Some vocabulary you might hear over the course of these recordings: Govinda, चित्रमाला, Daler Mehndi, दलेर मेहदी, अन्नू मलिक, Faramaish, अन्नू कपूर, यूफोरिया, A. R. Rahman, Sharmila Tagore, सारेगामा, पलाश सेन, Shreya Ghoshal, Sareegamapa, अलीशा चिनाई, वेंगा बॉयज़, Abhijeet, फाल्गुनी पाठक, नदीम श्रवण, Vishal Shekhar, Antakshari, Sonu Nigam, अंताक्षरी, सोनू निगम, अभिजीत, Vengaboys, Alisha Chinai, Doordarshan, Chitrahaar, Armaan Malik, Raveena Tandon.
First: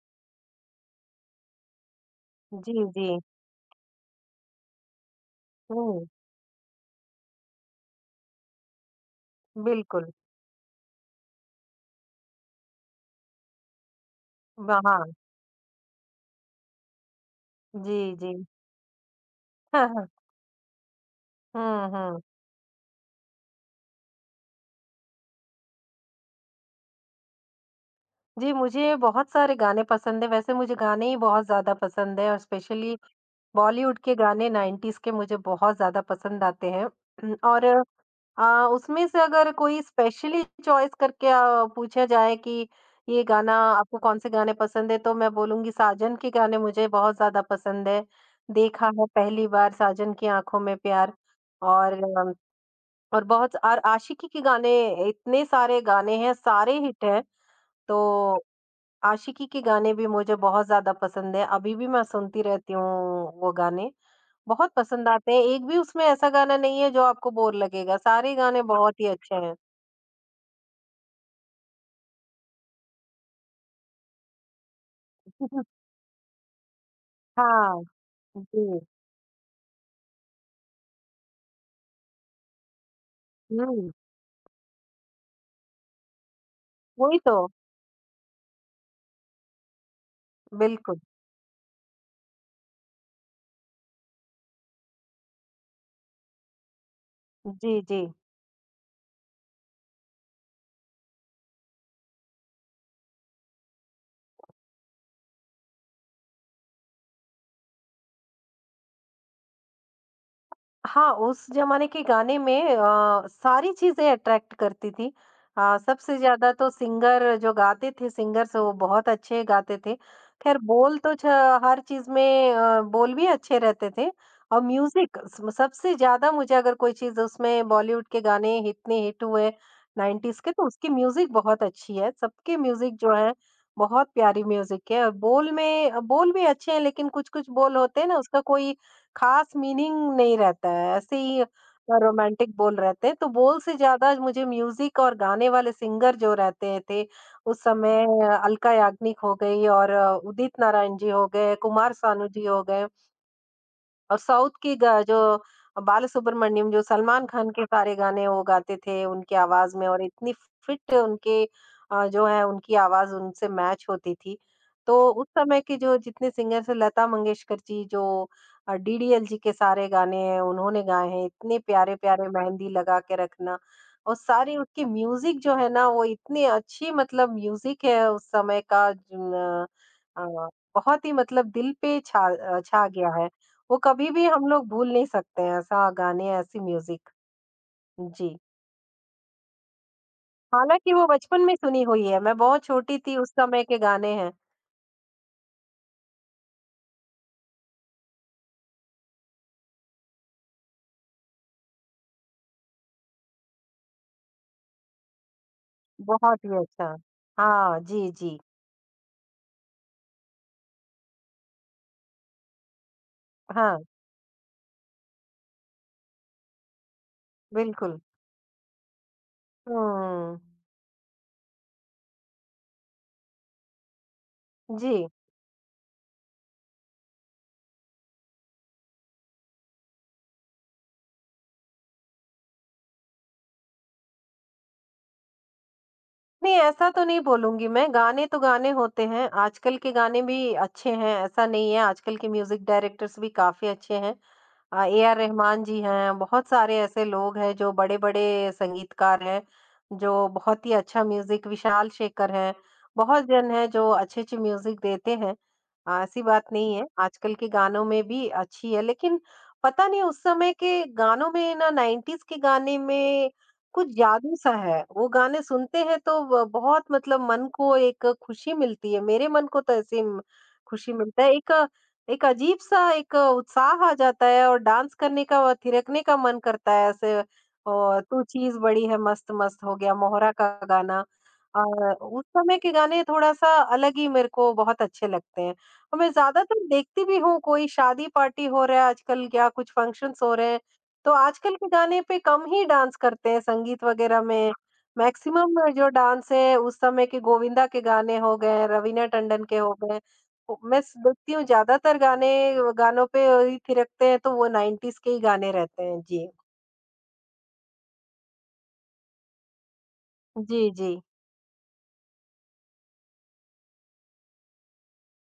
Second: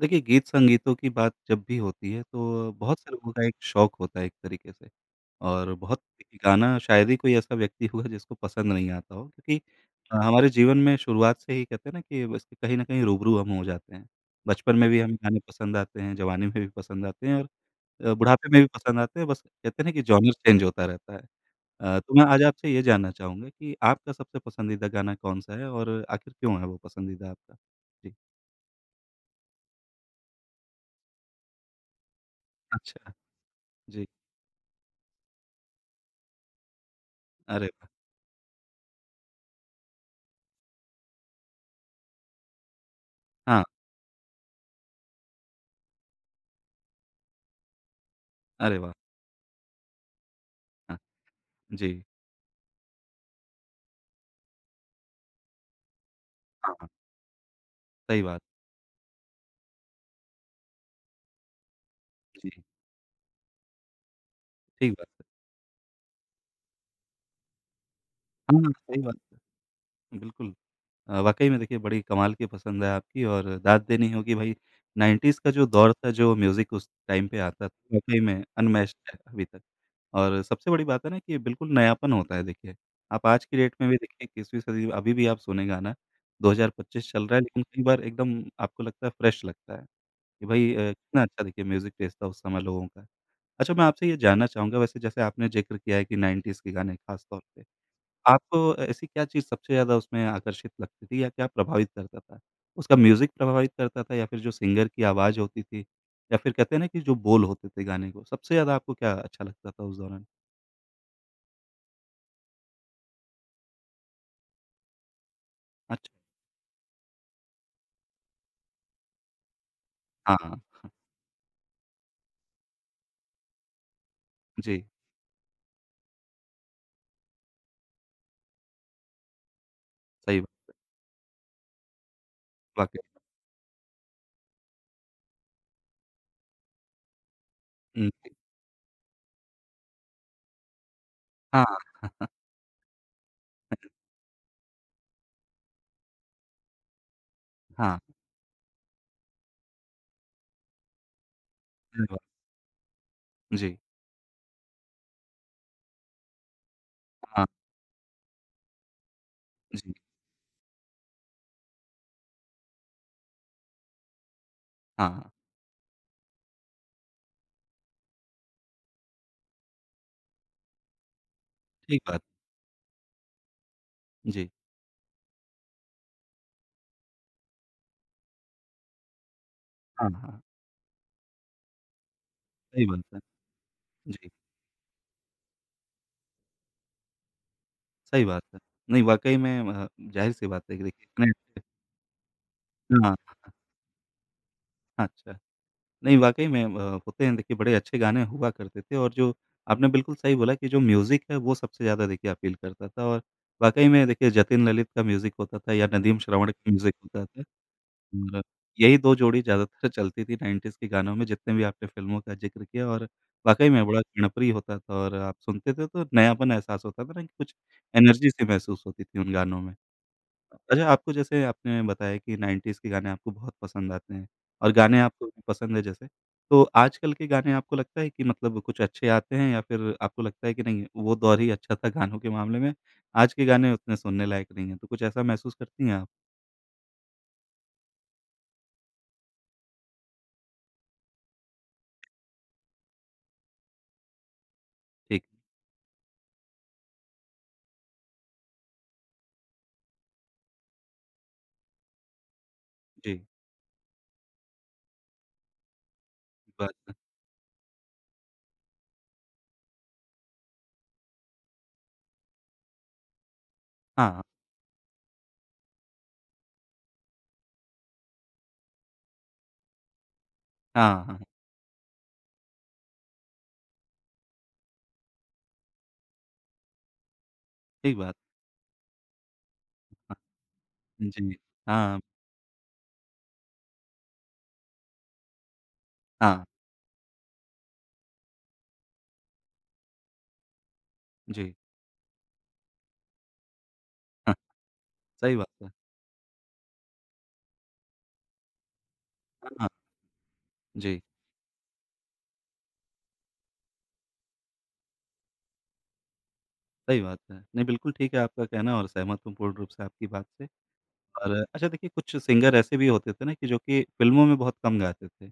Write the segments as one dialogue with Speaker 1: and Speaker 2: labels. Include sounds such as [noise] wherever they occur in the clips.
Speaker 1: देखिए, गीत-संगीतों की बात जब भी होती है तो
Speaker 2: जी,
Speaker 1: बहुत
Speaker 2: जी।
Speaker 1: से लोगों का एक शौक होता है एक तरीके से, और बहुत
Speaker 2: हुँ,
Speaker 1: गाना शायद ही कोई ऐसा व्यक्ति होगा जिसको पसंद नहीं आता हो, क्योंकि
Speaker 2: बिल्कुल।
Speaker 1: हमारे जीवन में शुरुआत से ही कहते हैं ना कि बस कहीं न कहीं रूबरू हम हो जाते हैं। बचपन
Speaker 2: ब
Speaker 1: में भी
Speaker 2: हाँ,
Speaker 1: हमें गाने पसंद आते हैं, जवानी में भी पसंद आते हैं और
Speaker 2: जी, जी।
Speaker 1: बुढ़ापे में भी पसंद आते हैं, बस कहते हैं ना कि
Speaker 2: [laughs]
Speaker 1: जॉनर चेंज होता रहता है।
Speaker 2: हुँ,
Speaker 1: तो
Speaker 2: हुँ।
Speaker 1: मैं आज आपसे ये जानना चाहूँगा कि आपका सबसे पसंदीदा गाना कौन-सा है और आखिर क्यों है वो पसंदीदा आपका? जी।
Speaker 2: जी, मुझे बहुत सारे गाने पसंद हैं, वैसे मुझे गाने ही बहुत ज़्यादा पसंद हैं और स्पेशली
Speaker 1: अच्छा।
Speaker 2: बॉलीवुड
Speaker 1: जी।
Speaker 2: के गाने 90s के मुझे बहुत ज़्यादा पसंद आते हैं। [clears throat] और
Speaker 1: अरे वाह!
Speaker 2: उसमें से अगर कोई स्पेशली चॉइस करके पूछा जाए कि ये गाना
Speaker 1: हाँ,
Speaker 2: आपको कौन-से गाने पसंद है, तो मैं बोलूँगी साजन के गाने मुझे बहुत ज़्यादा पसंद है।
Speaker 1: अरे
Speaker 2: देखा
Speaker 1: वाह!
Speaker 2: है पहली बार साजन की आँखों में
Speaker 1: हाँ,
Speaker 2: प्यार। और
Speaker 1: जी,
Speaker 2: और बहुत और आशिकी के गाने इतने सारे गाने हैं, सारे
Speaker 1: हाँ, हाँ,
Speaker 2: हिट हैं,
Speaker 1: सही
Speaker 2: तो
Speaker 1: बात,
Speaker 2: आशिकी के गाने भी मुझे बहुत ज़्यादा पसंद है, अभी भी मैं सुनती
Speaker 1: जी,
Speaker 2: रहती हूँ वो गाने, बहुत
Speaker 1: ठीक बात
Speaker 2: पसंद
Speaker 1: है।
Speaker 2: आते हैं, एक भी उसमें ऐसा गाना नहीं है जो आपको बोर लगेगा, सारे
Speaker 1: हाँ,
Speaker 2: गाने
Speaker 1: हाँ,
Speaker 2: बहुत
Speaker 1: सही
Speaker 2: ही
Speaker 1: बात
Speaker 2: अच्छे हैं।
Speaker 1: है, बिल्कुल। वाक़ई में देखिए बड़ी कमाल की पसंद है आपकी और दाद देनी होगी भाई। 90s का जो
Speaker 2: [laughs]
Speaker 1: दौर था, जो म्यूज़िक उस टाइम पे आता था,
Speaker 2: हाँ,
Speaker 1: वाक़ई में
Speaker 2: जी,
Speaker 1: अनमैच्ड है अभी तक। और सबसे बड़ी बात है ना कि बिल्कुल नयापन होता है देखिए। आप आज की डेट में
Speaker 2: हुँ,
Speaker 1: भी देखिए 21वीं सदी अभी भी आप सुने गाना, 2025
Speaker 2: वही
Speaker 1: चल रहा
Speaker 2: तो,
Speaker 1: है लेकिन कई बार एकदम आपको लगता है फ्रेश लगता है, कि भाई
Speaker 2: बिल्कुल।
Speaker 1: कितना अच्छा देखिए म्यूज़िक टेस्ट था उस समय लोगों का। अच्छा, मैं आपसे ये जानना चाहूँगा वैसे, जैसे आपने ज़िक्र किया है कि 90s के गाने खास तौर पे,
Speaker 2: जी, जी।
Speaker 1: आपको ऐसी क्या चीज़ सबसे ज़्यादा उसमें आकर्षित लगती थी या क्या प्रभावित करता था? उसका म्यूज़िक प्रभावित करता था या फिर जो सिंगर की आवाज़ होती थी, या फिर कहते हैं ना कि जो बोल होते थे गाने को, सबसे ज़्यादा आपको क्या अच्छा लगता था उस दौरान?
Speaker 2: हाँ, उस ज़माने के गाने में सारी चीज़ें अट्रैक्ट करती थी।
Speaker 1: अच्छा,
Speaker 2: सबसे ज़्यादा तो सिंगर्स वो बहुत अच्छे गाते थे।
Speaker 1: हाँ,
Speaker 2: ख़ैर बोल तो छ हर चीज़ में बोल भी अच्छे रहते थे और
Speaker 1: जी,
Speaker 2: म्यूज़िक स सबसे ज़्यादा मुझे अगर कोई चीज़ उसमें बॉलीवुड के गाने इतने हिट हुए
Speaker 1: सही
Speaker 2: 90s के, तो
Speaker 1: बात,
Speaker 2: उसकी म्यूज़िक बहुत अच्छी है। सबके म्यूज़िक
Speaker 1: वाक़ई।
Speaker 2: जो है बहुत प्यारी म्यूज़िक है, और बोल में बोल भी अच्छे हैं लेकिन कुछ-कुछ बोल होते हैं
Speaker 1: हुँ,
Speaker 2: ना
Speaker 1: जी।
Speaker 2: उसका कोई खास मीनिंग नहीं रहता है, ऐसे ही
Speaker 1: हाँ, हाँ,
Speaker 2: रोमांटिक बोल रहते हैं। तो बोल से ज़्यादा मुझे म्यूज़िक और गाने वाले सिंगर जो रहते थे, उस
Speaker 1: हाँ,
Speaker 2: समय अलका याग्निक हो गई और उदित नारायण जी हो गए, कुमार
Speaker 1: सही बात।
Speaker 2: सानू जी हो गए।
Speaker 1: जी,
Speaker 2: और साउथ की ग जो बालासुब्रमण्यम जो सलमान
Speaker 1: हाँ,
Speaker 2: खान के सारे गाने वो गाते थे उनकी आवाज़ में,
Speaker 1: जी,
Speaker 2: और इतनी फिट उनके जो है उनकी आवाज़ उनसे मैच होती थी। तो
Speaker 1: हाँ,
Speaker 2: उस
Speaker 1: हाँ,
Speaker 2: समय के जो जितने सिंगर्स हैं लता मंगेशकर जी जो डीडीएल जी के सारे गाने हैं उन्होंने गाए हैं, इतने
Speaker 1: ठीक बात।
Speaker 2: प्यारे-प्यारे मेहंदी लगा के रखना और
Speaker 1: जी,
Speaker 2: सारी उसकी म्यूज़िक जो है ना वो इतनी अच्छी मतलब म्यूज़िक है उस समय का,
Speaker 1: हाँ,
Speaker 2: अ
Speaker 1: हाँ,
Speaker 2: अ, बहुत ही मतलब दिल पे
Speaker 1: सही
Speaker 2: छा
Speaker 1: बात
Speaker 2: गया
Speaker 1: है।
Speaker 2: है। वो कभी भी
Speaker 1: जी।
Speaker 2: हम लोग भूल नहीं सकते हैं, ऐसा गाने, ऐसी म्यूज़िक।
Speaker 1: सही
Speaker 2: जी,
Speaker 1: बात है। नहीं वाक़ई में ज़ाहिर-सी बात है कि
Speaker 2: हालाँकि
Speaker 1: देखिए
Speaker 2: वो
Speaker 1: इतने
Speaker 2: बचपन में
Speaker 1: अच्छे
Speaker 2: सुनी हुई है, मैं बहुत छोटी
Speaker 1: हाँ,
Speaker 2: थी उस समय के गाने हैं,
Speaker 1: हाँ, अच्छा। नहीं वाक़ई में होते हैं देखिए बड़े अच्छे गाने हुआ करते थे, और जो आपने बिल्कुल सही बोला कि जो म्यूज़िक है वो सबसे ज़्यादा देखिए अपील करता था, और वाक़ई में देखिए जतिन ललित का म्यूज़िक होता था या नदीम
Speaker 2: बहुत
Speaker 1: श्रवण
Speaker 2: ही
Speaker 1: का
Speaker 2: अच्छा।
Speaker 1: म्यूज़िक होता था,
Speaker 2: हाँ, जी, जी।
Speaker 1: और यही 2 जोड़ी ज़्यादातर चलती थी 90s के गानों में। जितने भी आपने फ़िल्मों का ज़िक्र किया, और वाक़ई
Speaker 2: हाँ,
Speaker 1: में बड़ा कर्णप्रिय होता था, और आप सुनते थे तो नयापन एहसास होता था ना कि कुछ
Speaker 2: बिल्कुल।
Speaker 1: एनर्जी-सी महसूस होती थी उन गानों में।
Speaker 2: हुँ,
Speaker 1: अच्छा, आपको जैसे आपने बताया कि 90s के गाने आपको बहुत पसंद आते हैं और
Speaker 2: जी।
Speaker 1: गाने आपको भी पसंद है जैसे, तो आजकल के गाने आपको लगता है कि मतलब कुछ अच्छे आते हैं, या फिर आपको लगता है कि नहीं, वो दौर ही अच्छा था गानों के मामले में, आज के गाने उतने सुनने लायक नहीं हैं, तो कुछ ऐसा महसूस करती हैं आप?
Speaker 2: नहीं, ऐसा तो नहीं बोलूँगी मैं, गाने तो गाने होते हैं, आजकल के गाने भी अच्छे हैं, ऐसा नहीं है, आजकल के म्यूज़िक डायरेक्टर्स भी काफ़ी अच्छे हैं। ए आर
Speaker 1: ठीक,
Speaker 2: रहमान जी हैं, बहुत सारे ऐसे लोग हैं जो बड़े-बड़े संगीतकार हैं, जो बहुत ही अच्छा म्यूज़िक विशाल शेखर हैं,
Speaker 1: जी,
Speaker 2: बहुत जन हैं जो अच्छे-अच्छे म्यूज़िक देते हैं। ऐसी बात
Speaker 1: बात
Speaker 2: नहीं है,
Speaker 1: है।
Speaker 2: आजकल के गानों में भी अच्छी है लेकिन पता नहीं उस समय के गानों में ना 90s के गाने में कुछ
Speaker 1: हाँ,
Speaker 2: जादू सा है, वो गाने सुनते हैं तो ब बहुत मतलब मन को एक खुशी मिलती है, मेरे मन को तो ऐसे म खुशी
Speaker 1: हाँ, हाँ,
Speaker 2: मिलता
Speaker 1: हाँ,
Speaker 2: है, एक एक अजीब-सा एक उत्साह आ जाता है और डांस करने का व थिरकने का मन करता है ऐसे,
Speaker 1: ठीक
Speaker 2: और
Speaker 1: बात,
Speaker 2: तू चीज़ बड़ी है मस्त-मस्त हो गया,
Speaker 1: हाँ,
Speaker 2: मोहरा का गाना।
Speaker 1: जी,
Speaker 2: अ,
Speaker 1: हाँ,
Speaker 2: उस समय के गाने थोड़ा-सा अलग ही मेरे को बहुत अच्छे लगते हैं, और मैं
Speaker 1: हाँ,
Speaker 2: ज़्यादातर देखती भी हूँ, कोई शादी पार्टी हो रहा है आजकल या कुछ फंक्शन्स हो रहे हैं, तो
Speaker 1: जी,
Speaker 2: आजकल के गाने पे कम ही डांस करते हैं संगीत वगैरह
Speaker 1: हाँ,
Speaker 2: में।
Speaker 1: सही
Speaker 2: मैक्सिमम
Speaker 1: बात है।
Speaker 2: जो डांस है उस समय के गोविंदा के गाने हो गए, रवीना टंडन
Speaker 1: हाँ,
Speaker 2: के
Speaker 1: हाँ,
Speaker 2: हो गए, ओ, मैं स
Speaker 1: जी,
Speaker 2: देखती हूँ ज़्यादातर गाने गानों पे वही थिरकते हैं तो वो 90s के ही गाने रहते हैं। जी।
Speaker 1: सही बात है। नहीं, बिल्कुल ठीक है आपका कहना और सहमत हूँ पूर्ण रूप से आपकी बात से।
Speaker 2: जी, जी।
Speaker 1: और अच्छा देखिए कुछ सिंगर ऐसे भी होते थे ना कि जो कि फ़िल्मों में बहुत कम गाते थे,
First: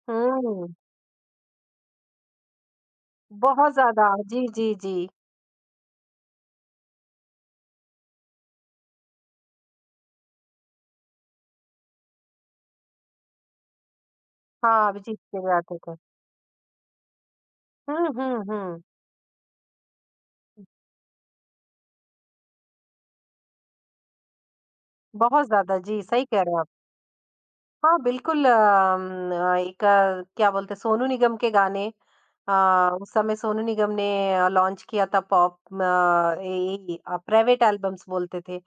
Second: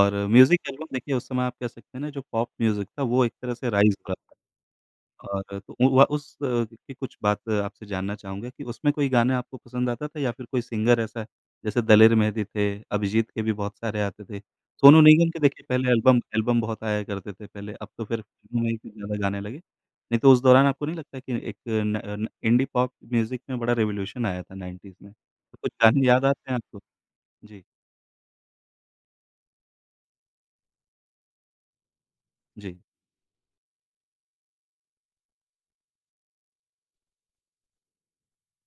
Speaker 1: और म्यूज़िक
Speaker 2: हुँ।
Speaker 1: एल्बम देखिए उस समय आप कह सकते हैं ना जो पॉप म्यूज़िक था वो एक तरह से
Speaker 2: बहुत
Speaker 1: राइज़
Speaker 2: ज़्यादा।
Speaker 1: हो रहा
Speaker 2: जी,
Speaker 1: था।
Speaker 2: जी, जी।
Speaker 1: और तो उ व उस की कुछ बात आपसे जानना चाहूँगा कि उसमें कोई गाना आपको पसंद आता था या फिर कोई सिंगर ऐसा, जैसे दलेर मेहदी थे, अभिजीत के भी बहुत सारे आते थे।
Speaker 2: हाँ,
Speaker 1: सोनू
Speaker 2: अभिजीत
Speaker 1: निगम के
Speaker 2: के भी
Speaker 1: देखिए
Speaker 2: आते
Speaker 1: पहले
Speaker 2: थे।
Speaker 1: एल्बम एल्बम बहुत आया करते थे पहले, अब तो
Speaker 2: हुँ,
Speaker 1: फिर
Speaker 2: हुँ,
Speaker 1: फिल्मों में ही
Speaker 2: हुँ।
Speaker 1: कुछ ज़्यादा गाने लगे। नहीं तो उस दौरान आपको नहीं लगता कि एक न न इंडी पॉप म्यूज़िक में बड़ा रिवॉल्यूशन आया था 90s में?
Speaker 2: बहुत
Speaker 1: तो कुछ
Speaker 2: ज़्यादा जी,
Speaker 1: गाने याद
Speaker 2: सही कह
Speaker 1: आते
Speaker 2: रहे
Speaker 1: हैं
Speaker 2: हो आप।
Speaker 1: आपको? जी,
Speaker 2: हाँ, बिल्कुल अम, अ, एक अ, क्या बोलते हैं सोनू निगम के गाने, अ,
Speaker 1: जी।
Speaker 2: उस समय सोनू निगम ने लॉन्च किया था पॉप म ए ए, प्राइवेट एल्बम्स बोलते थे।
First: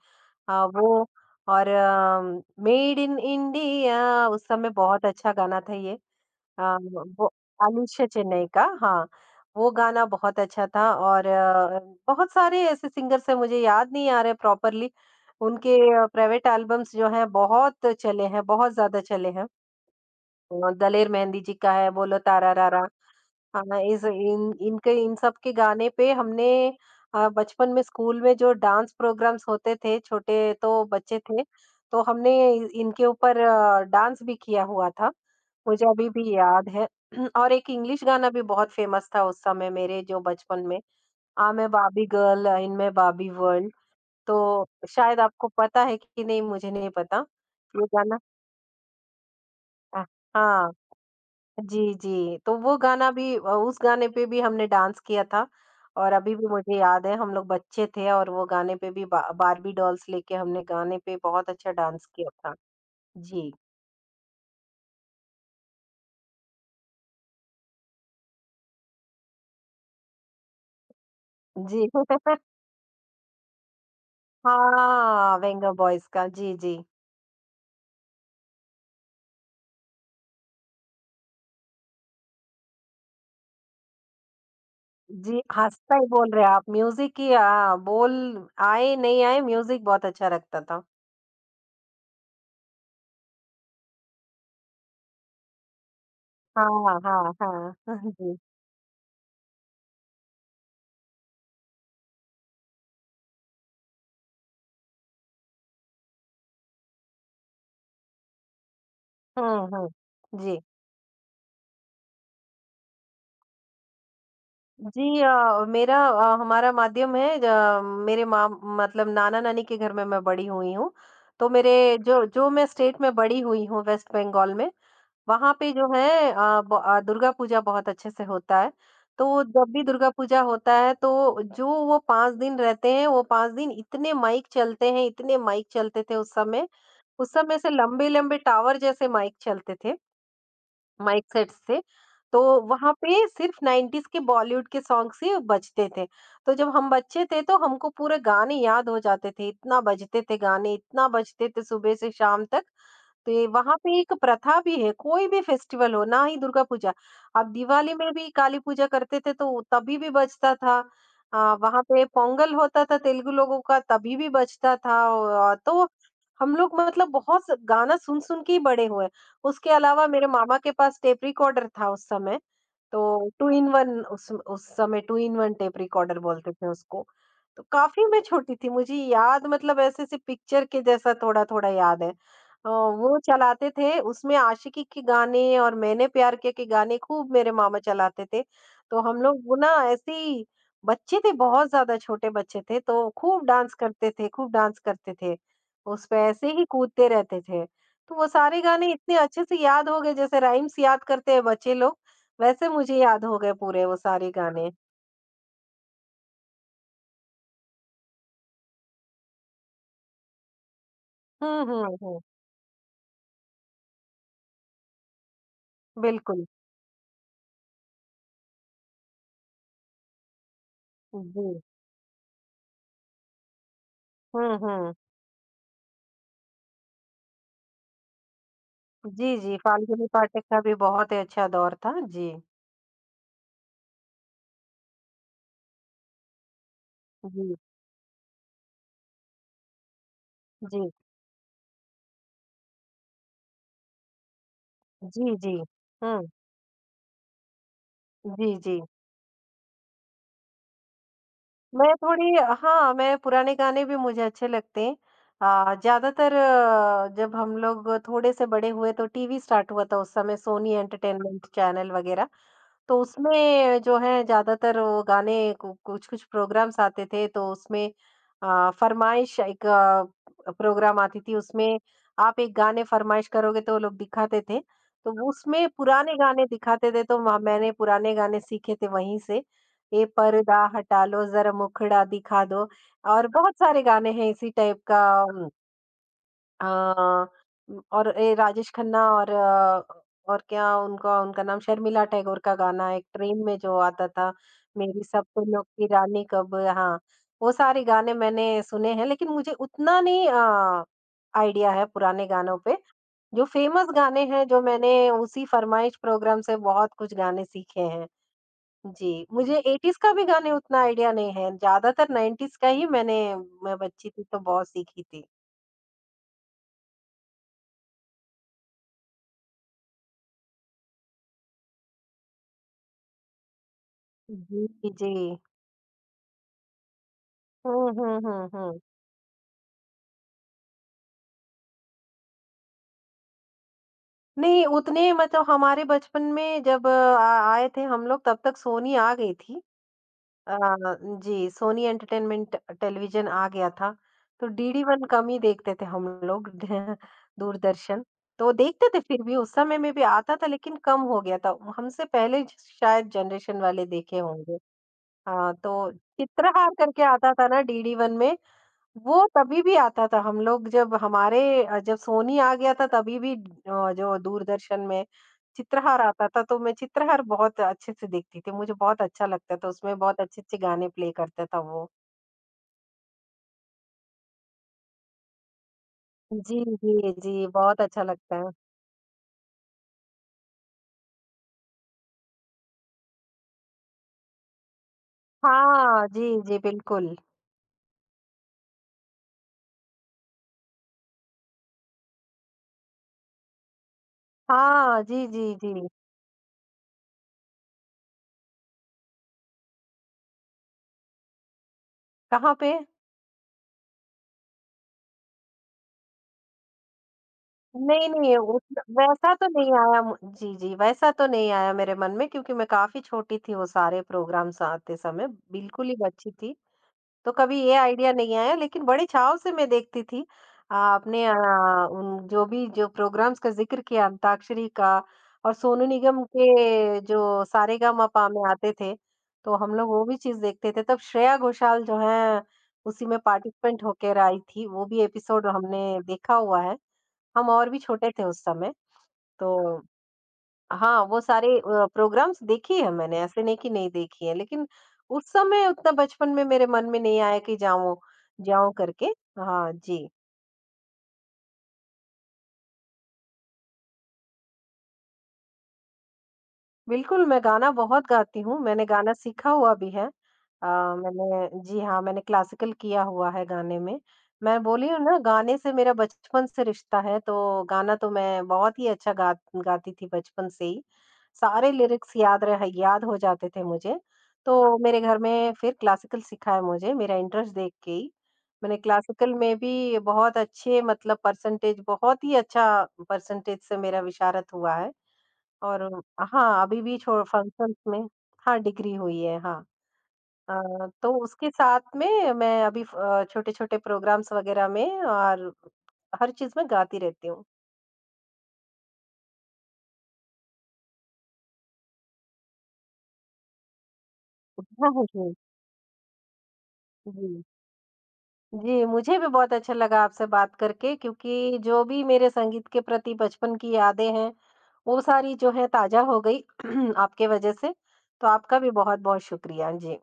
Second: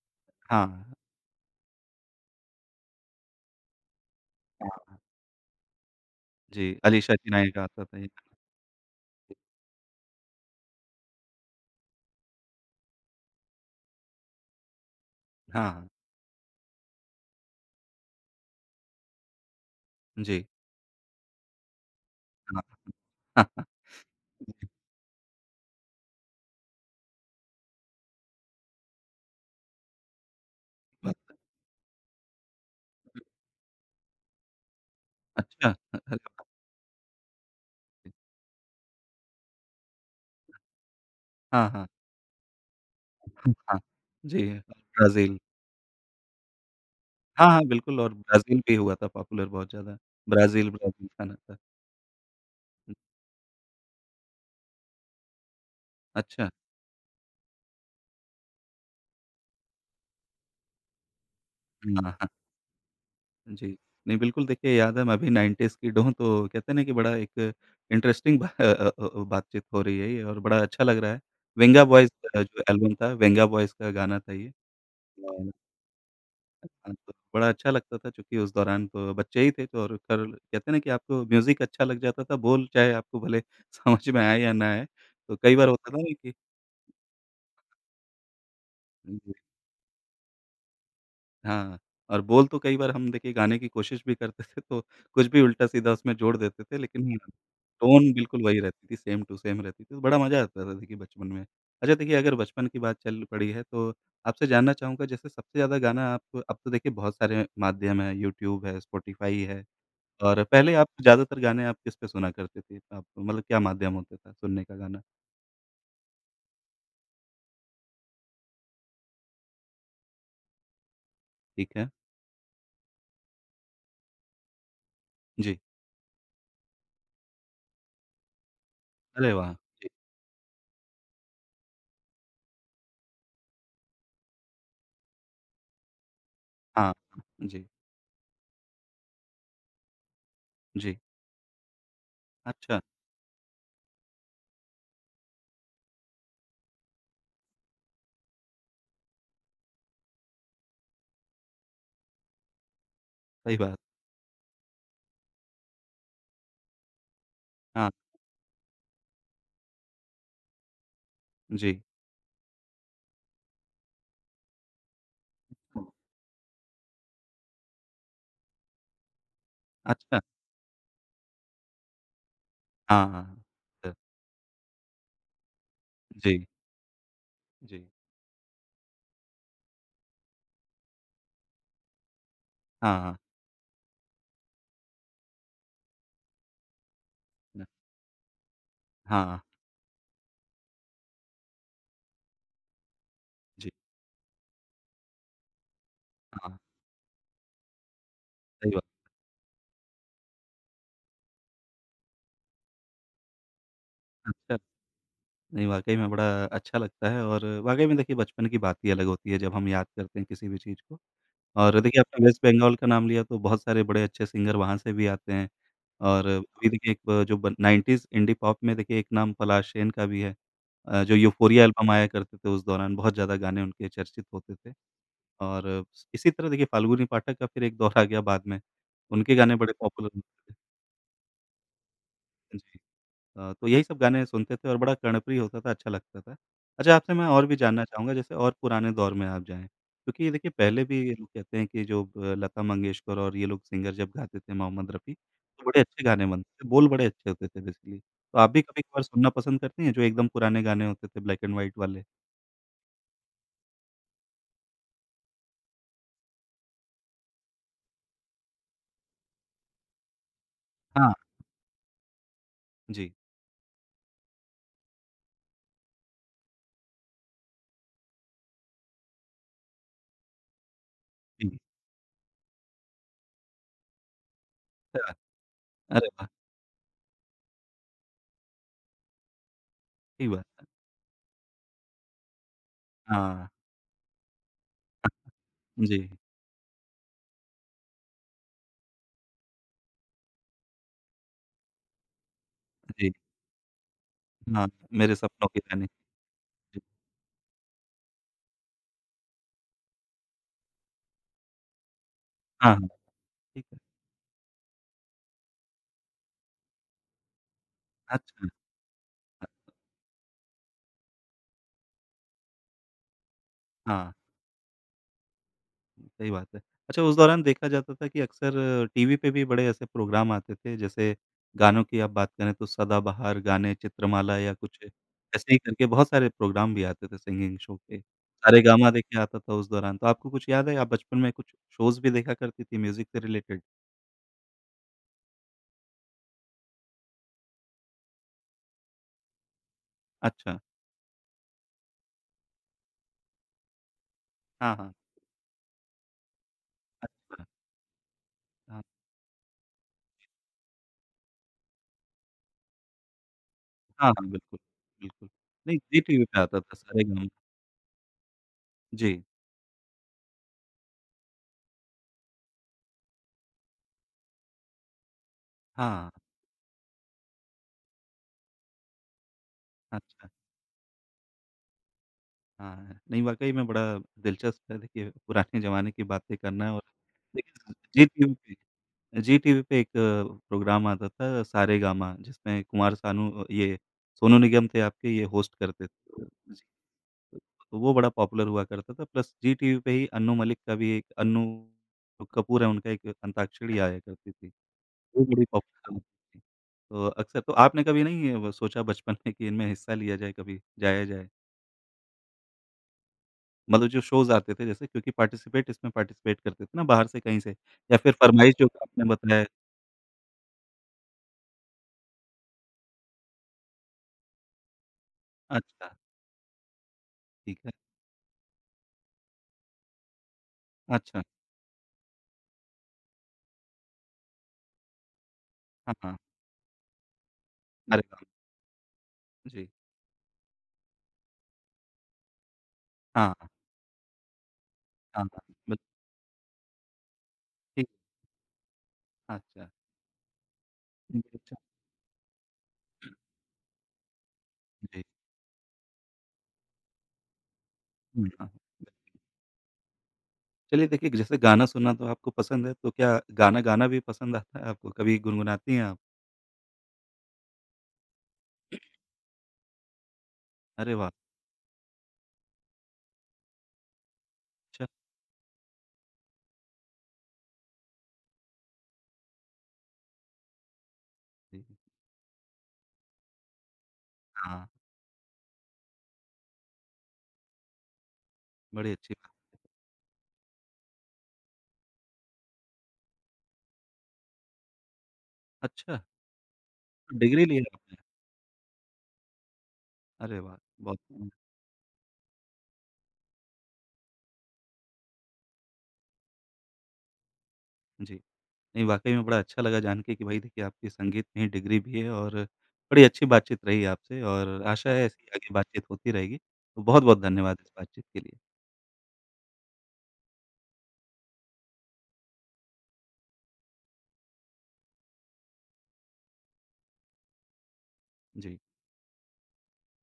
Speaker 2: हाँ,
Speaker 1: हाँ,
Speaker 2: वो और मेड इन इंडिया उस समय
Speaker 1: हाँ।
Speaker 2: बहुत अच्छा गाना था ये।
Speaker 1: जी,
Speaker 2: अ,
Speaker 1: अलीशा
Speaker 2: वो
Speaker 1: चिनाई का आता था
Speaker 2: अलीशा
Speaker 1: ये।
Speaker 2: चेन्नई का, हाँ, वो गाना बहुत अच्छा था और बहुत सारे ऐसे सिंगर्स हैं मुझे याद नहीं आ रहे प्रॉपरली
Speaker 1: हाँ,
Speaker 2: उनके
Speaker 1: हाँ।
Speaker 2: प्राइवेट एल्बम्स जो हैं बहुत चले हैं, बहुत ज़्यादा चले हैं।
Speaker 1: जी,
Speaker 2: दलेर मेहंदी जी का है, बोलो तारा
Speaker 1: हाँ।
Speaker 2: रा रा।
Speaker 1: [laughs]
Speaker 2: हाँ, इस इन इनके इन सब के गाने पे हमने बचपन में स्कूल में जो डांस प्रोग्राम्स होते थे, छोटे तो बच्चे थे, तो हमने इ इनके ऊपर डांस भी किया हुआ था।
Speaker 1: अच्छा।
Speaker 2: मुझे अभी भी
Speaker 1: [laughs]
Speaker 2: याद है। [clears throat] और एक इंग्लिश गाना भी बहुत फेमस था उस समय मेरे जो बचपन में, आ
Speaker 1: हाँ,
Speaker 2: मैं
Speaker 1: हाँ।
Speaker 2: बार्बी गर्ल, इन मैं बार्बी
Speaker 1: हुँ,
Speaker 2: वर्ल्ड।
Speaker 1: हाँ,
Speaker 2: तो
Speaker 1: जी,
Speaker 2: शायद
Speaker 1: ब्राज़ील।
Speaker 2: आपको पता है कि नहीं मुझे नहीं पता।
Speaker 1: हाँ, हाँ,
Speaker 2: ये
Speaker 1: बिल्कुल, और
Speaker 2: गाना
Speaker 1: ब्राज़ील भी हुआ था पॉपुलर बहुत ज़्यादा।
Speaker 2: अ,
Speaker 1: ब्राज़ील
Speaker 2: हाँ।
Speaker 1: ब्राज़ील खाना था।
Speaker 2: जी, जी। तो वो
Speaker 1: हुँ,
Speaker 2: गाना भी उस गाने पे भी हमने डांस किया था, और अभी भी
Speaker 1: अच्छा।
Speaker 2: मुझे याद है हम लोग बच्चे थे और वो गाने पे भी बा बार्बी डॉल्स लेके हमने गाने पे बहुत अच्छा डांस
Speaker 1: हाँ, हाँ,
Speaker 2: किया था। जी,
Speaker 1: जी। नहीं, बिल्कुल देखिए याद है मैं भी 90s किड हूँ, तो कहते हैं ना कि बड़ा एक इंटरेस्टिंग बा बातचीत हो रही है ये और बड़ा अच्छा लग रहा है।
Speaker 2: जी।
Speaker 1: वेंगा बॉयज़
Speaker 2: [laughs]
Speaker 1: का जो एल्बम था, वेंगा बॉयज़ का गाना था ये।
Speaker 2: हाँ, वेंगा बॉयज़ का। जी, जी।
Speaker 1: हाँ, तो बड़ा अच्छा लगता था चूँकि उस दौरान तो बच्चे ही थे, तो और कर कहते हैं ना कि आपको म्यूज़िक अच्छा लग जाता था, बोल चाहे आपको भले [laughs] समझ में आए या ना आए। तो
Speaker 2: जी,
Speaker 1: कई बार होता
Speaker 2: हँसता
Speaker 1: था
Speaker 2: ही
Speaker 1: ना
Speaker 2: बोल
Speaker 1: कि
Speaker 2: रहे हैं आप। म्यूज़िक ही बोल आए, नहीं
Speaker 1: जी,
Speaker 2: आए, म्यूज़िक बहुत अच्छा रखता था।
Speaker 1: हाँ, और बोल तो कई बार हम देखिए गाने की कोशिश भी करते थे, तो कुछ भी उल्टा-सीधा उसमें जोड़ देते थे,
Speaker 2: हाँ,
Speaker 1: लेकिन हाँ,
Speaker 2: हाँ, हाँ।
Speaker 1: टोन
Speaker 2: [laughs] जी।
Speaker 1: बिल्कुल वही रहती थी, सेम टू सेम रहती थी, तो बड़ा मज़ा आता था देखिए बचपन में। अच्छा देखिए अगर बचपन की बात चल पड़ी है तो आपसे जानना चाहूँगा जैसे सबसे ज़्यादा गाना आप अब तो देखिए बहुत सारे माध्यम हैं, यूट्यूब है, स्पॉटिफ़ाई है,
Speaker 2: हुँ, हुँ।
Speaker 1: और
Speaker 2: जी।
Speaker 1: पहले आप ज़्यादातर गाने आप किस पे सुना करते थे? आप मतलब क्या माध्यम होता था सुनने का गाना?
Speaker 2: हमारा माध्यम है, अ, मेरे माम मतलब नाना-नानी के घर में मैं बड़ी हुई हूँ। तो मेरे
Speaker 1: ठीक है।
Speaker 2: जो जो मैं स्टेट में बड़ी हुई हूँ वेस्ट बंगाल में, वहाँ
Speaker 1: जी।
Speaker 2: पे जो है दुर्गा पूजा बहुत अच्छे से होता है।
Speaker 1: अरे
Speaker 2: तो
Speaker 1: वाह!
Speaker 2: जब भी
Speaker 1: जी।
Speaker 2: दुर्गा पूजा होता है तो जो वो 5 दिन रहते हैं, वो 5 दिन इतने माइक चलते हैं, इतने माइक चलते थे उस समय।
Speaker 1: हाँ।
Speaker 2: उस समय
Speaker 1: जी,
Speaker 2: से लंबे-लंबे टावर जैसे माइक चलते थे।
Speaker 1: जी।
Speaker 2: माइक सेट से, तो
Speaker 1: अच्छा,
Speaker 2: वहाँ पे सिर्फ़ 90s के बॉलीवुड के सॉन्ग्स ही बजते थे। तो जब हम बच्चे थे तो हमको पूरे गाने याद हो जाते थे, इतना बजते थे गाने, इतना बजते थे सुबह से शाम तक। तो ये
Speaker 1: सही
Speaker 2: वहाँ
Speaker 1: बात।
Speaker 2: पे एक प्रथा भी है, कोई भी फेस्टिवल हो, ना ही दुर्गा पूजा। अब
Speaker 1: हाँ,
Speaker 2: दिवाली में भी काली पूजा करते थे तो तभी भी बजता था।
Speaker 1: जी।
Speaker 2: वहाँ पे पोंगल होता था तेलुगु लोगों का तभी भी बजता था। औ तो हम लोग मतलब बहुत स गाना सुन-सुन के ही बड़े हुए। उसके अलावा
Speaker 1: अच्छा।
Speaker 2: मेरे मामा के पास टेप रिकॉर्डर था उस समय,
Speaker 1: हाँ, हाँ,
Speaker 2: तो
Speaker 1: हाँ।
Speaker 2: टू इन
Speaker 1: त
Speaker 2: वन, उस समय two in one tape recorder
Speaker 1: जी,
Speaker 2: बोलते थे उसको। तो
Speaker 1: जी।
Speaker 2: काफ़ी मैं छोटी थी, मुझे याद मतलब ऐसे-ऐसे पिक्चर के जैसा थोड़ा-थोड़ा याद है।
Speaker 1: हाँ, हाँ।
Speaker 2: वो चलाते थे, उसमें आशिकी के गाने और मैंने प्यार किया के गाने खूब मेरे
Speaker 1: न
Speaker 2: मामा चलाते थे। तो हम
Speaker 1: हाँ,
Speaker 2: लोग वो ना ऐसे ही बच्चे थे, बहुत ज़्यादा छोटे बच्चे थे, तो खूब
Speaker 1: जी।
Speaker 2: डांस करते थे, खूब डांस करते थे। उस पे ऐसे
Speaker 1: हाँ,
Speaker 2: ही कूदते रहते थे। तो वो सारे
Speaker 1: सही बात।
Speaker 2: गाने इतने अच्छे से याद हो गए जैसे राइम्स याद करते हैं बच्चे लोग, वैसे मुझे याद हो गए पूरे वो सारे
Speaker 1: अच्छा,
Speaker 2: गाने।
Speaker 1: नहीं वाक़ई में बड़ा अच्छा लगता है, और वाक़ई में देखिए बचपन की बात ही अलग होती है जब हम याद करते हैं किसी भी चीज़ को।
Speaker 2: हुँ,
Speaker 1: और
Speaker 2: हुँ,
Speaker 1: देखिए
Speaker 2: हुँ,
Speaker 1: आपने वेस्ट बंगाल का नाम लिया तो बहुत सारे बड़े अच्छे सिंगर वहाँ से भी आते हैं, और
Speaker 2: बिल्कुल।
Speaker 1: अभी देखिए एक जो ब 90s इंडी पॉप में देखिए एक नाम पलाश सेन का भी है। जो
Speaker 2: जी।
Speaker 1: यूफोरिया एल्बम आया करते थे उस दौरान बहुत ज़्यादा गाने उनके चर्चित होते
Speaker 2: हुँ,
Speaker 1: थे,
Speaker 2: हुँ।
Speaker 1: और इसी तरह देखिए फाल्गुनी पाठक का फिर एक दौर आ गया बाद में,
Speaker 2: जी,
Speaker 1: उनके गाने
Speaker 2: जी,
Speaker 1: बड़े
Speaker 2: फाल्गुनी
Speaker 1: पॉपुलर हुए
Speaker 2: पाठक
Speaker 1: थे।
Speaker 2: का भी बहुत ही अच्छा दौर था। जी,
Speaker 1: जी। तो यही सब गाने सुनते थे और बड़ा कर्णप्रिय होता था, अच्छा लगता था। अच्छा, आपसे मैं और भी
Speaker 2: जी,
Speaker 1: जानना चाहूँगा जैसे और पुराने दौर में आप जाएँ, क्योंकि देखिए पहले
Speaker 2: जी,
Speaker 1: भी ये लोग कहते हैं कि जो लता मंगेशकर और ये लोग सिंगर जब गाते थे मोहम्मद रफ़ी,
Speaker 2: जी, जी।
Speaker 1: तो बड़े अच्छे गाने
Speaker 2: हुँ,
Speaker 1: बनते थे, बोल बड़े अच्छे होते थे बेसिकली। तो आप
Speaker 2: जी,
Speaker 1: भी
Speaker 2: जी।
Speaker 1: कभी-कभार सुनना पसंद करती हैं जो एकदम पुराने गाने होते थे ब्लैक एंड व्हाइट
Speaker 2: मैं
Speaker 1: वाले?
Speaker 2: थोड़ी हाँ, मैं पुराने गाने भी मुझे अच्छे लगते हैं। अ, ज़्यादातर जब हम लोग थोड़े से बड़े हुए तो टीवी स्टार्ट हुआ था उस समय, सोनी
Speaker 1: हाँ,
Speaker 2: एंटरटेनमेंट चैनल वगैरह। तो
Speaker 1: जी,
Speaker 2: उसमें जो है ज़्यादातर वो गाने कु कुछ-कुछ प्रोग्राम्स आते थे तो उसमें फ़रमाइश एक प्रोग्राम आती थी
Speaker 1: जी।
Speaker 2: उसमें आप एक गाने फ़रमाइश करोगे तो वो लोग दिखाते थे। तो
Speaker 1: अच्छा,
Speaker 2: वो उसमें
Speaker 1: अरे
Speaker 2: पुराने
Speaker 1: वाह!
Speaker 2: गाने दिखाते थे तो म मैंने पुराने गाने सीखे थे वहीं से। ये
Speaker 1: ठीक बात
Speaker 2: पर्दा
Speaker 1: है।
Speaker 2: हटा लो ज़रा मुखड़ा दिखा दो, और
Speaker 1: हाँ,
Speaker 2: बहुत सारे गाने हैं इसी टाइप का।
Speaker 1: जी,
Speaker 2: अ, और ये राजेश खन्ना और अ, और क्या उनका उनका नाम शर्मिला टैगोर का गाना एक
Speaker 1: जी।
Speaker 2: ट्रेन में जो आता था,
Speaker 1: हाँ,
Speaker 2: मेरी
Speaker 1: मेरे
Speaker 2: सब
Speaker 1: सपनों के
Speaker 2: फूलों
Speaker 1: गाने।
Speaker 2: की रानी कब,
Speaker 1: जी,
Speaker 2: हाँ, वो सारे गाने मैंने सुने हैं लेकिन मुझे उतना नहीं आइडिया है पुराने गानों
Speaker 1: हाँ,
Speaker 2: पे।
Speaker 1: हाँ,
Speaker 2: जो
Speaker 1: ठीक है।
Speaker 2: फ़ेमस गाने हैं जो मैंने उसी फ़रमाइश प्रोग्राम से बहुत कुछ गाने सीखे हैं।
Speaker 1: अच्छा,
Speaker 2: जी, मुझे 80s का भी गाने उतना आइडिया नहीं है, ज़्यादातर 90s का ही मैं बच्ची
Speaker 1: हाँ।
Speaker 2: थी तो बहुत सीखी थी।
Speaker 1: सही बात है। अच्छा, उस दौरान देखा जाता था कि अक्सर टीवी पे भी बड़े ऐसे प्रोग्राम आते थे, जैसे गानों की आप बात करें तो सदाबहार गाने, चित्रमाला या
Speaker 2: जी,
Speaker 1: कुछ
Speaker 2: जी।
Speaker 1: ऐसे ही करके बहुत सारे प्रोग्राम भी आते थे सिंगिंग शो
Speaker 2: हुँ,
Speaker 1: के।
Speaker 2: हुँ, हुँ, हुँ।
Speaker 1: सारेगामा देखिए आता था उस दौरान, तो आपको कुछ याद है आप बचपन में कुछ शोज़ भी देखा करती थी म्यूज़िक से रिलेटेड?
Speaker 2: नहीं, उतने मतलब हमारे बचपन में जब अ, आ आए थे हम लोग तब तक सोनी आ गई थी।
Speaker 1: अच्छा,
Speaker 2: अ, जी, सोनी एंटरटेनमेंट टेलीविज़न आ गया था, तो
Speaker 1: हाँ,
Speaker 2: डीडी
Speaker 1: हाँ।
Speaker 2: वन कम ही देखते थे हम लोग। [laughs]
Speaker 1: अच्छा,
Speaker 2: दूरदर्शन। तो
Speaker 1: हाँ।
Speaker 2: देखते थे फिर भी, उस समय में भी आता था लेकिन कम हो गया था। शायद जनरेशन वाले
Speaker 1: हाँ,
Speaker 2: देखे
Speaker 1: हाँ,
Speaker 2: होंगे।
Speaker 1: बिल्कुल, बिल्कुल।
Speaker 2: हाँ,
Speaker 1: नहीं
Speaker 2: तो
Speaker 1: जी टीवी पे आता
Speaker 2: चित्रहार
Speaker 1: था
Speaker 2: करके
Speaker 1: सारेगामा।
Speaker 2: आता था ना डीडी वन में,
Speaker 1: जी,
Speaker 2: वो तभी भी आता था हम लोग जब हमारे जब सोनी आ गया था तभी भी, जो दूरदर्शन में चित्रहार
Speaker 1: हाँ,
Speaker 2: आता था तो मैं चित्रहार बहुत अच्छे से देखती थी, मुझे बहुत अच्छा लगता था, उसमें बहुत
Speaker 1: अच्छा,
Speaker 2: अच्छे अच्छे गाने प्ले करता था वो।
Speaker 1: हाँ। नहीं वाक़ई में बड़ा दिलचस्प है देखिए पुराने ज़माने की बातें
Speaker 2: जी
Speaker 1: करना और
Speaker 2: जी जी,
Speaker 1: देखिए,
Speaker 2: बहुत अच्छा
Speaker 1: जी टीवी
Speaker 2: लगता है।
Speaker 1: पे। जी टीवी पे एक प्रोग्राम आता था सारेगामा जिसमें कुमार सानू अ, ये सोनू निगम थे आपके, ये होस्ट करते
Speaker 2: हाँ
Speaker 1: थे।
Speaker 2: जी जी
Speaker 1: जी,
Speaker 2: बिल्कुल।
Speaker 1: तो वो बड़ा पॉपुलर हुआ करता था, प्लस जी टीवी पे ही अन्नू मलिक का भी एक अन्नू कपूर है उनका एक अंताक्षरी आया करती थी।
Speaker 2: हाँ
Speaker 1: वो
Speaker 2: जी
Speaker 1: बड़ी
Speaker 2: जी जी।
Speaker 1: पॉपुलर हुई थी। तो अक्सर तो आपने कभी नहीं सोचा बचपन में कि इनमें हिस्सा लिया जाए कभी, जाया जाए?
Speaker 2: कहाँ पे?
Speaker 1: मतलब जो शोज़ आते थे जैसे, क्योंकि पार्टिसिपेट इसमें पार्टिसिपेट करते थे ना बाहर से कहीं से, या
Speaker 2: नहीं
Speaker 1: फिर
Speaker 2: नहीं
Speaker 1: फरमाइश जो
Speaker 2: उस-
Speaker 1: आपने
Speaker 2: वैसा
Speaker 1: बताया
Speaker 2: तो नहीं आया मु- जी जी, वैसा तो नहीं आया मेरे मन में क्योंकि मैं काफी छोटी थी वो सारे प्रोग्राम्स आते समय, बिल्कुल
Speaker 1: अच्छा।
Speaker 2: ही बच्ची थी, तो
Speaker 1: ठीक
Speaker 2: कभी
Speaker 1: है।
Speaker 2: ये आइडिया नहीं आया लेकिन बड़े चाव से मैं देखती थी। अ,
Speaker 1: अच्छा,
Speaker 2: आपने अ, उन जो भी जो प्रोग्राम्स का ज़िक्र किया, अंताक्षरी का और सोनू
Speaker 1: हाँ, हाँ।
Speaker 2: निगम के जो
Speaker 1: हुँ। अरे वाह!
Speaker 2: सारेगामापा में आते थे, तो
Speaker 1: जी।
Speaker 2: हम लोग वो भी चीज़ देखते थे। तब श्रेया घोषाल जो हैं, उसी में
Speaker 1: हाँ, हाँ,
Speaker 2: पार्टिसिपेंट होकर आई थी। वो भी
Speaker 1: हाँ,
Speaker 2: एपिसोड
Speaker 1: हाँ, बिल
Speaker 2: हमने देखा हुआ है। हम और भी
Speaker 1: ठीक है।
Speaker 2: छोटे थे उस समय,
Speaker 1: अच्छा,
Speaker 2: तो हाँ, वो
Speaker 1: जी अच्छा,
Speaker 2: सारे प्रोग्राम्स देखे हैं मैंने, ऐसे नहीं कि नहीं देखी हैं, लेकिन
Speaker 1: जी।
Speaker 2: उस समय उतना बचपन में मेरे मन में नहीं आया कि जाऊँ
Speaker 1: हुँ, हाँ।
Speaker 2: जाऊँ करके। हाँ जी।
Speaker 1: चलिए देखिए जैसे गाना सुनना तो आपको पसंद है, तो क्या गाना गाना भी पसंद आता है आपको? कभी गुनगुनाती हैं आप?
Speaker 2: बिल्कुल, मैं गाना बहुत गाती हूँ, मैंने गाना सीखा हुआ भी है। अ,
Speaker 1: अरे वाह!
Speaker 2: मैंने जी हाँ, मैंने क्लासिकल किया हुआ है गाने में। मैं
Speaker 1: अच्छा,
Speaker 2: बोली हूँ ना गाने से मेरा बचपन से रिश्ता है, तो गाना तो मैं बहुत ही अच्छा गा गाती थी बचपन से ही।
Speaker 1: जी।
Speaker 2: सारे लिरिक्स याद हो जाते थे मुझे।
Speaker 1: हाँ,
Speaker 2: तो मेरे घर में फिर क्लासिकल सिखाया मुझे, मेरा इंटरेस्ट देख के ही। मैंने
Speaker 1: बड़ी अच्छी बात
Speaker 2: क्लासिकल में
Speaker 1: है।
Speaker 2: भी बहुत अच्छे मतलब परसेंटेज, बहुत ही अच्छा परसेंटेज से मेरा विशारत हुआ है। और
Speaker 1: अच्छा,
Speaker 2: हाँ, अभी भी छो
Speaker 1: डिग्री ली है
Speaker 2: फंक्शंस
Speaker 1: आपने?
Speaker 2: में हाँ, डिग्री हुई है, हाँ।
Speaker 1: अरे वाह! बहुत
Speaker 2: तो
Speaker 1: बढ़िया।
Speaker 2: उसके साथ में मैं अभी छोटे-छोटे प्रोग्राम्स वगैरह में और हर चीज़ में गाती रहती हूँ।
Speaker 1: जी। नहीं वाक़ई में बड़ा अच्छा लगा जान के कि भाई देखिए आपकी संगीत में ही डिग्री भी है, और बड़ी अच्छी बातचीत रही आपसे और
Speaker 2: [laughs] हाँ,
Speaker 1: आशा
Speaker 2: हाँ,
Speaker 1: है ऐसी
Speaker 2: जी।
Speaker 1: आगे बातचीत होती रहेगी। तो बहुत-बहुत
Speaker 2: जी।
Speaker 1: धन्यवाद इस बातचीत के लिए।
Speaker 2: जी, मुझे भी बहुत अच्छा लगा आपसे बात करके, क्योंकि जो भी मेरे संगीत के प्रति बचपन की यादें हैं, वो सारी जो है ताज़ा हो गई [clears throat] आपके वजह से। तो
Speaker 1: जी।
Speaker 2: आपका भी बहुत-बहुत शुक्रिया। जी।